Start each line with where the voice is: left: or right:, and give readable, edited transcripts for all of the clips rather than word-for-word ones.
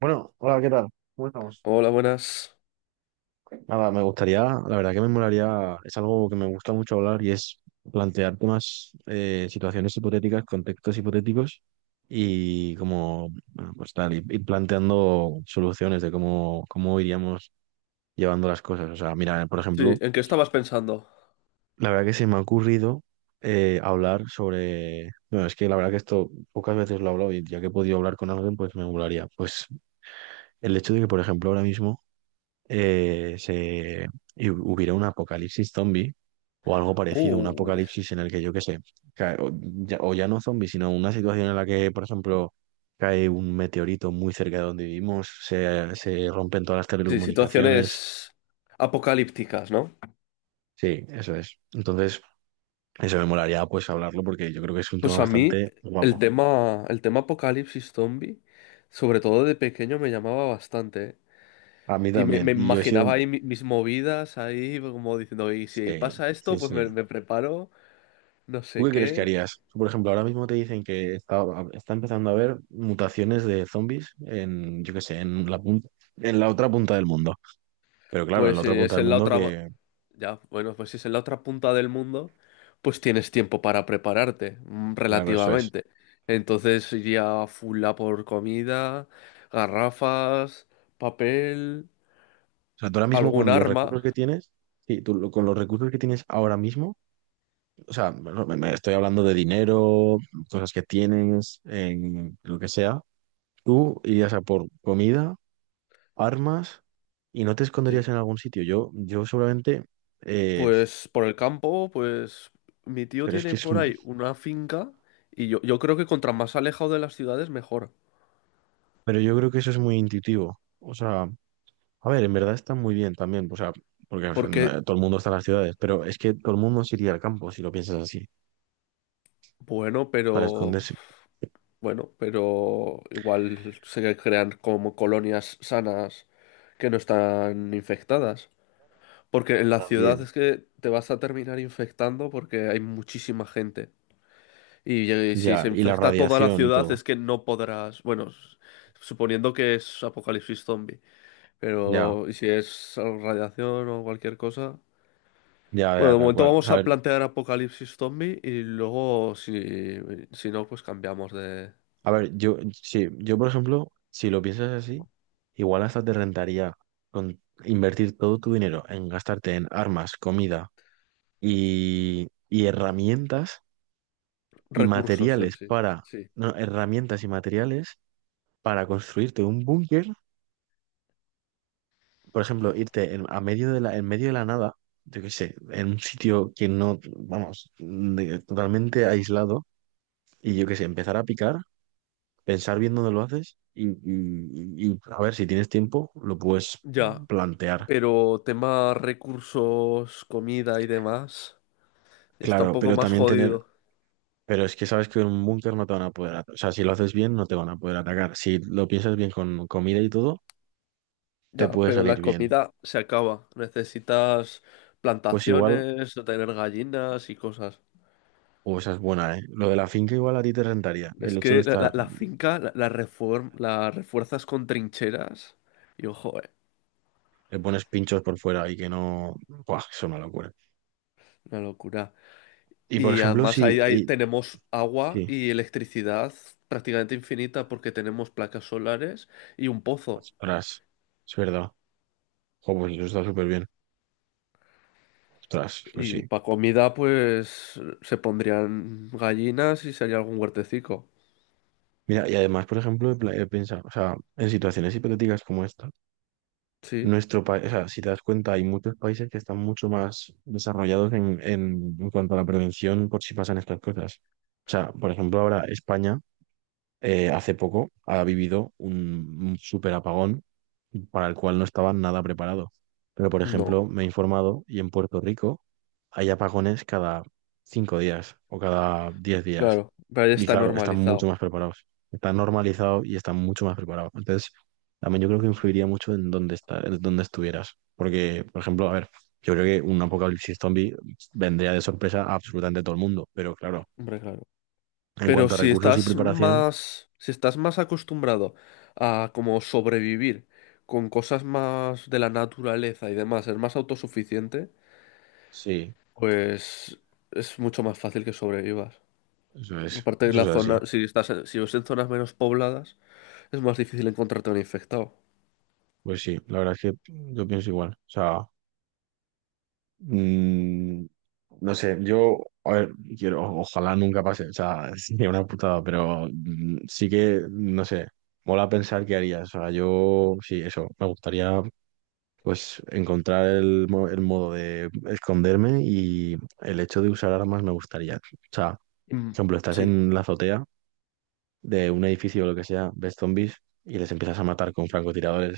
right: Bueno, hola, ¿qué tal? ¿Cómo estamos?
left: Hola, buenas.
right: Nada, me gustaría, la verdad que me molaría, es algo que me gusta mucho hablar y es plantear temas, situaciones hipotéticas, contextos hipotéticos y como, bueno, pues tal, ir planteando soluciones de cómo, cómo iríamos llevando las cosas. O sea, mira, por
left: Sí,
right: ejemplo,
left: ¿en qué estabas pensando?
right: la verdad que se me ha ocurrido hablar sobre, bueno, es que la verdad que esto pocas veces lo he hablado y ya que he podido hablar con alguien, pues me molaría. Pues el hecho de que, por ejemplo, ahora mismo eh, se, y hubiera un apocalipsis zombie o algo parecido, un
left: Uh,
right: apocalipsis en el que yo qué sé, cae- o, ya, o ya no zombie, sino una situación en la que, por ejemplo, cae un meteorito muy cerca de donde vivimos, se rompen todas las
left: sí,
right: telecomunicaciones.
left: situaciones apocalípticas, ¿no?
right: Sí, eso es. Entonces, eso me molaría pues hablarlo porque yo creo que es un tema
left: Pues a mí
right: bastante
left: el
right: guapo.
left: tema, el tema apocalipsis zombie, sobre todo de pequeño, me llamaba bastante, ¿eh?
right: A mí
left: Y me,
right: también.
left: me
right: Y yo he sido...
left: imaginaba ahí mis movidas, ahí como diciendo, y si
right: Sí,
left: pasa
right: sí,
left: esto, pues me,
right: sí.
left: me preparo, no
right: ¿Tú
left: sé
right: qué crees que
left: qué.
right: harías? Por ejemplo, ahora mismo te dicen que está empezando a haber mutaciones de zombies en, yo qué sé, en la punta, en la otra punta del mundo. Pero claro, en
left: Pues
right: la
left: si
right: otra punta
left: es
right: del
left: en la
right: mundo
left: otra,
right: que,
left: Ya, Bueno, pues si es en la otra punta del mundo, pues tienes tiempo para prepararte,
right: claro, eso es.
left: relativamente. Entonces iría full a por comida, garrafas, papel,
right: O sea, tú ahora mismo
left: algún
right: con los
left: arma.
right: recursos que tienes, sí, con los recursos que tienes ahora mismo, o sea, bueno, me estoy hablando de dinero, cosas que tienes, en lo que sea, tú irías a por comida, armas y no te
left: Sí.
right: esconderías en algún sitio. Yo seguramente, eh,
left: Pues por el campo, pues mi tío
right: pero es
left: tiene
right: que es...
left: por ahí una finca y yo creo que contra más alejado de las ciudades mejor.
right: Pero yo creo que eso es muy intuitivo. O sea, a ver, en verdad está muy bien también. O sea, porque o sea,
left: Porque,
right: todo el mundo está en las ciudades, pero es que todo el mundo se iría al campo, si lo piensas así,
left: bueno,
right: para
left: pero
right: esconderse.
left: Bueno, pero igual se crean como colonias sanas que no están infectadas. Porque en la ciudad
right: También.
left: es que te vas a terminar infectando porque hay muchísima gente. Y si se
right: Ya, y la
left: infecta toda la
right: radiación y
left: ciudad
right: todo.
left: es que no podrás, suponiendo que es apocalipsis zombie,
right: Ya,
left: pero ¿y si es radiación o cualquier cosa?
right: ya,
left: Bueno,
right: ya,
left: de
right: tal
left: momento
right: cual. O
left: vamos
right: sea,
left: a plantear apocalipsis zombie y luego si no, pues cambiamos de
right: a ver, yo, sí, yo, por ejemplo, si lo piensas así, igual hasta te rentaría con invertir todo tu dinero en gastarte en armas, comida y herramientas y
left: recursos en
right: materiales
left: sí.
right: para,
left: Sí.
right: no, herramientas y materiales para construirte un búnker, por ejemplo, irte en, a medio de la, en medio de la nada, yo qué sé, en un sitio que no, vamos, totalmente aislado, y yo qué sé, empezar a picar, pensar bien dónde lo haces y a ver si tienes tiempo, lo puedes
left: Ya,
right: plantear.
left: pero tema recursos, comida y demás, está un
right: Claro,
left: poco
right: pero
left: más
right: también tener,
left: jodido.
right: pero es que sabes que en un búnker no te van a poder atacar, o sea, si lo haces bien no te van a poder atacar, si lo piensas bien con comida y todo, te
left: Ya,
right: puede
left: pero
right: salir
left: la
right: bien.
left: comida se acaba. Necesitas
right: Pues igual...
left: plantaciones, no tener gallinas y cosas.
right: O esa es buena, ¿eh? Lo de la finca igual a ti te rentaría.
left: Es
right: El
left: que
right: hecho de estar
left: la finca la refuerzas con trincheras y ojo,
right: Le pones pinchos por fuera y que no. Buah, es una locura.
left: una locura.
right: Y por
left: Y
right: ejemplo,
left: además
right: si.
left: ahí
right: y-
left: tenemos agua
right: sí,
left: y electricidad prácticamente infinita porque tenemos placas solares y un pozo.
right: ostras, es verdad. Jo, pues eso está súper bien. Ostras, pues
left: Y
right: sí.
left: para comida, pues se pondrían gallinas y sería algún huertecico.
right: Mira, y además, por ejemplo, he pensado, o sea, en situaciones hipotéticas como esta,
left: Sí,
right: nuestro país, o sea, si te das cuenta, hay muchos países que están mucho más desarrollados en cuanto a la prevención por si pasan estas cosas. O sea, por ejemplo, ahora España. Hace poco ha vivido un, super apagón para el cual no estaba nada preparado. Pero, por
left: no,
right: ejemplo, me he informado y en Puerto Rico hay apagones cada 5 días o cada 10 días.
left: claro, pero ya
right: Y
left: está
right: claro, están mucho más
left: normalizado.
right: preparados. Está normalizado y están mucho más preparados. Entonces, también yo creo que influiría mucho en dónde está, en dónde estuvieras. Porque, por ejemplo, a ver, yo creo que un apocalipsis zombie vendría de sorpresa a absolutamente todo el mundo. Pero claro,
left: Hombre, claro.
right: en
left: Pero
right: cuanto a recursos y preparación,
left: si estás más acostumbrado a como sobrevivir con cosas más de la naturaleza y demás, ser más autosuficiente,
right: sí,
left: pues es mucho más fácil que sobrevivas. Aparte de
right: Eso es
left: la
right: así.
left: zona, si estás en zonas menos pobladas, es más difícil encontrarte un infectado.
right: Pues sí, la verdad es que yo pienso igual. O sea, mm, no sé, yo, a ver, quiero, ojalá nunca pase, o sea, sería una putada, pero mm, sí que, no sé, mola pensar qué haría. O sea, yo, sí, eso, me gustaría, pues, encontrar el, el modo de esconderme y el hecho de usar armas me gustaría. O sea, por
left: Mm,
right: ejemplo, estás
left: Sí,
right: en la azotea de un edificio o lo que sea, ves zombies y les empiezas a matar con francotiradores.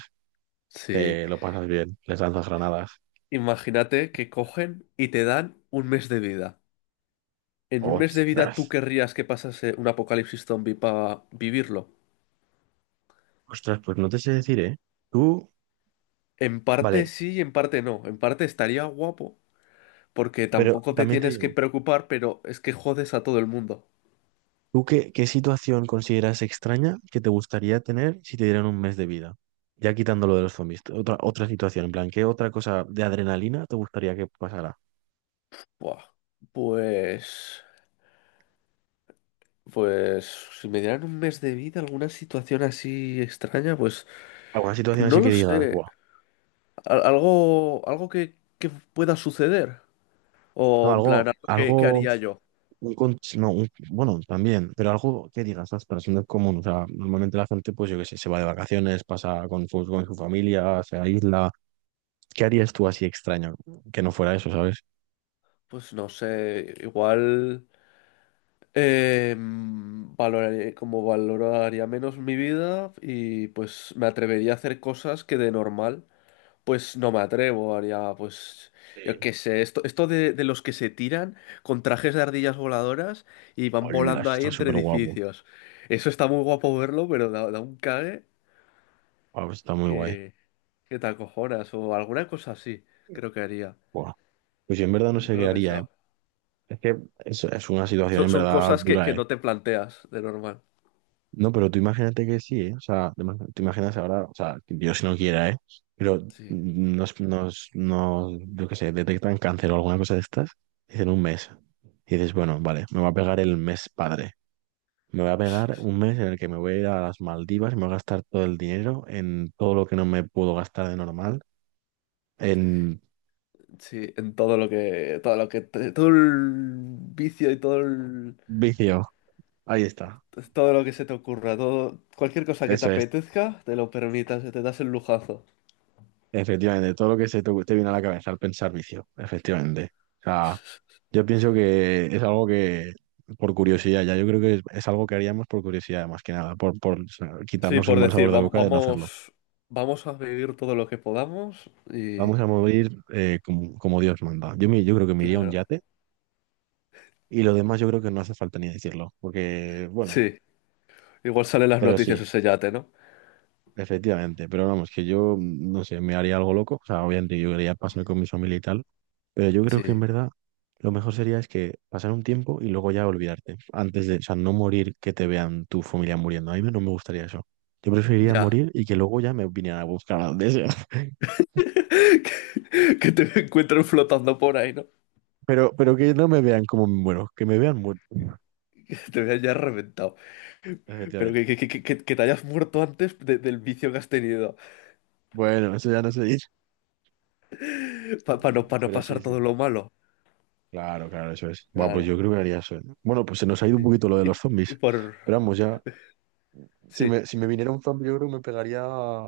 left: sí.
right: Te lo pasas bien, les lanzas granadas.
left: Imagínate que cogen y te dan un mes de vida. ¿En un mes de vida
right: Ostras,
left: tú querrías que pasase un apocalipsis zombie para vivirlo?
right: ostras, pues no te sé decir, ¿eh? Tú,
left: En parte
right: vale,
left: sí y en parte no. En parte estaría guapo, porque
right: pero
left: tampoco te
right: también te
left: tienes que
right: digo,
left: preocupar, pero es que jodes a todo el mundo.
right: ¿tú qué, qué situación consideras extraña que te gustaría tener si te dieran un mes de vida? Ya quitando lo de los zombies, otra, otra situación, en plan, ¿qué otra cosa de adrenalina te gustaría que pasara?
left: Buah. Pues... Pues si me dieran un mes de vida, alguna situación así extraña, pues,
right: ¿Alguna situación
left: pues no
right: así que
left: lo
right: digas,
left: sé.
right: buah?
left: Algo que pueda suceder.
right: No,
left: O en
right: algo,
left: plan, que
right: algo,
left: haría yo.
right: un con- no, un- bueno, también, pero algo que digas, ostras, no es común. O sea, normalmente la gente, pues yo qué sé, se va de vacaciones, pasa con su familia, se aísla. ¿Qué harías tú así extraño? Que no fuera eso, ¿sabes?
left: Pues no sé, igual como valoraría menos mi vida y pues me atrevería a hacer cosas que de normal pues no me atrevo, haría pues
right: Eh,
left: yo qué sé, de los que se tiran con trajes de ardillas voladoras y van
right: hola,
left: volando
right: eso
left: ahí
right: está
left: entre
right: súper guapo.
left: edificios. Eso está muy guapo verlo, pero da un cague
right: Wow, está muy guay.
left: que, que te acojonas o alguna cosa así, creo que haría.
right: Buah. Pues yo en verdad no sé
left: Nunca lo
right: qué
left: he
right: haría, ¿eh?
left: pensado.
right: Es que es una situación
left: Son,
right: en
left: son
right: verdad
left: cosas que
right: dura, ¿eh?
left: no te planteas de normal.
right: No, pero tú imagínate que sí, ¿eh? O sea, tú imaginas ahora, o sea, que Dios si no quiera, ¿eh? Pero
left: Sí,
right: yo qué sé, detectan cáncer o alguna cosa de estas, dicen un mes. Y dices, bueno, vale, me va a pegar el mes padre. Me voy a pegar un mes en el que me voy a ir a las Maldivas y me voy a gastar todo el dinero en todo lo que no me puedo gastar de normal. En
left: sí, en todo lo que, todo lo que, todo el vicio y todo el,
right: vicio. Ahí está.
left: todo lo que se te ocurra, todo, cualquier cosa que te
right: Eso es.
left: apetezca, te lo permitas, te das el lujazo.
right: Efectivamente. Todo lo que se te, te viene a la cabeza al pensar vicio. Efectivamente. O sea, yo pienso que es algo que, por curiosidad, ya yo creo que es algo que haríamos por curiosidad, más que nada, por o sea,
left: Sí,
right: quitarnos el
left: por
right: mal
left: decir,
right: sabor de boca de no hacerlo.
left: vamos, vamos a vivir todo lo que podamos
right: Vamos
left: y,
right: a morir como, como Dios manda. Yo, yo creo que me iría a un
left: claro,
right: yate. Y lo demás yo creo que no hace falta ni decirlo, porque, bueno,
left: sí, igual salen las
right: Pero sí,
left: noticias ese yate, ¿no?
right: efectivamente. Pero vamos, que yo, mm, no sé, me haría algo loco. O sea, obviamente yo quería pasar con mi familia y tal. Pero yo creo que en
left: Sí,
right: verdad lo mejor sería es que pasar un tiempo y luego ya olvidarte. Antes de, o sea, no morir que te vean tu familia muriendo. A mí no me gustaría eso. Yo preferiría
left: ya.
right: morir y que luego ya me vinieran a buscar a donde sea.
left: Que te encuentren flotando por ahí, ¿no?
right: Pero que no me vean como me muero, que me vean muerto.
left: Que te vean ya reventado. Pero que,
right: Efectivamente.
left: que te hayas muerto antes del vicio que has tenido.
right: Bueno, eso ya no se dice.
left: Para no, pa no
right: Pero
left: pasar
right: sí, sí.
left: todo lo malo.
right: Claro, claro, eso es. Bueno, pues
left: Claro,
right: yo creo que haría eso. ¿Eh? Bueno, pues se nos ha ido un
left: sí.
right: poquito lo de los
left: Y,
right: zombies.
left: y por...
right: Pero vamos, ya si
left: Sí.
right: me, si me viniera un zombie, yo creo que me pegaría,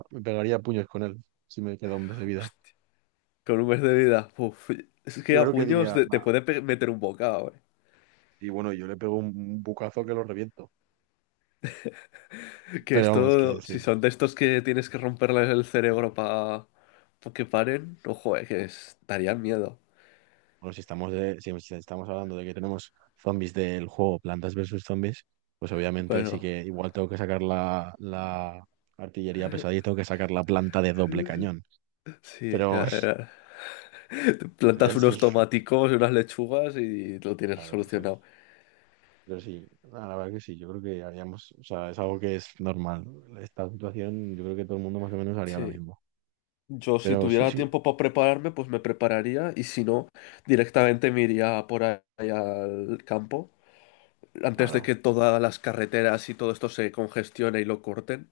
right: me pegaría a puños con él, si me queda un mes de vida.
left: Hostia, con un mes de vida, es que
right: Yo
left: a
right: creo que
left: puños
right: diría, va,
left: te puede meter un bocado, eh.
right: y bueno, yo le pego un bucazo que lo reviento.
left: Que
right: Pero vamos,
left: esto,
right: que
left: si
right: sí.
left: son de estos que tienes que romperles el cerebro para que paren, ojo, darían miedo.
right: Bueno, si estamos, de, si estamos hablando de que tenemos zombies del juego Plantas versus Zombies, pues obviamente sí
left: Bueno,
right: que igual tengo que sacar la artillería pesada y tengo que sacar la planta de doble cañón.
left: sí.
right: Pero,
left: Ya. Te plantas
right: pero
left: unos
right: sí,
left: tomáticos y unas lechugas y lo tienes
right: claro, eso es.
left: solucionado.
right: Pero sí, la verdad que sí, yo creo que haríamos, o sea, es algo que es normal. ¿No? Esta situación, yo creo que todo el mundo más o menos haría lo
left: Sí.
right: mismo.
left: Yo si
right: Pero sí,
left: tuviera
right: sí,
left: tiempo para prepararme, pues me prepararía y si no, directamente me iría por ahí al campo antes de
right: claro.
left: que todas las carreteras y todo esto se congestione y lo corten,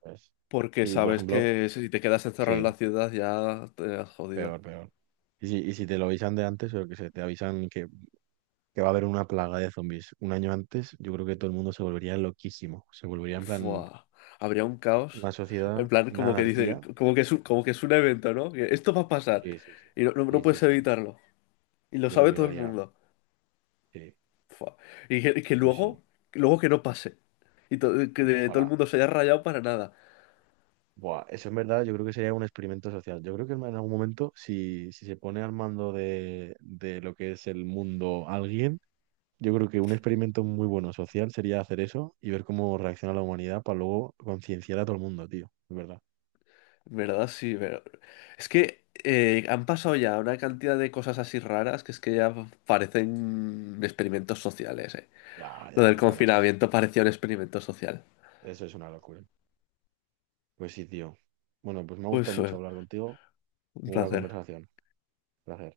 right: Pues,
left: porque
right: sí, por
left: sabes
right: ejemplo,
left: que si te quedas encerrado en la
right: sí,
left: ciudad ya te has jodido.
right: peor, peor. Y si te lo avisan de antes, o que se te avisan que va a haber una plaga de zombies un año antes, yo creo que todo el mundo se volvería loquísimo. Se volvería en plan
left: Fua, habría un
right: una
left: caos.
right: sociedad,
left: En plan,
right: una
left: como que dice,
right: anarquía.
left: como que es un evento, ¿no? Que esto va a pasar
right: Sí, sí, sí.
left: y no no
right: Sí, sí,
left: puedes
right: sí.
left: evitarlo. Y lo
right: Yo creo
left: sabe
right: que
left: todo el
right: haría,
left: mundo.
right: sí,
left: Fua. Y que
right: pues sí.
left: luego, luego que no pase. Y todo el
right: Ojalá.
left: mundo se haya rayado para nada.
right: Buah, eso en verdad yo creo que sería un experimento social. Yo creo que en algún momento, si se pone al mando de lo que es el mundo alguien, yo creo que un experimento muy bueno social sería hacer eso y ver cómo reacciona la humanidad para luego concienciar a todo el mundo, tío. Es verdad.
left: En verdad, sí, pero... Es que han pasado ya una cantidad de cosas así raras que es que ya parecen experimentos sociales, eh.
right: Ya,
left: Lo
right: ya,
left: del
right: la verdad que sí.
left: confinamiento parecía un experimento social.
right: Eso es una locura. Pues sí, tío. Bueno, pues me ha
left: Pues
right: gustado mucho
left: fue
right: hablar contigo.
left: un
right: Muy buena
left: placer.
right: conversación. Gracias.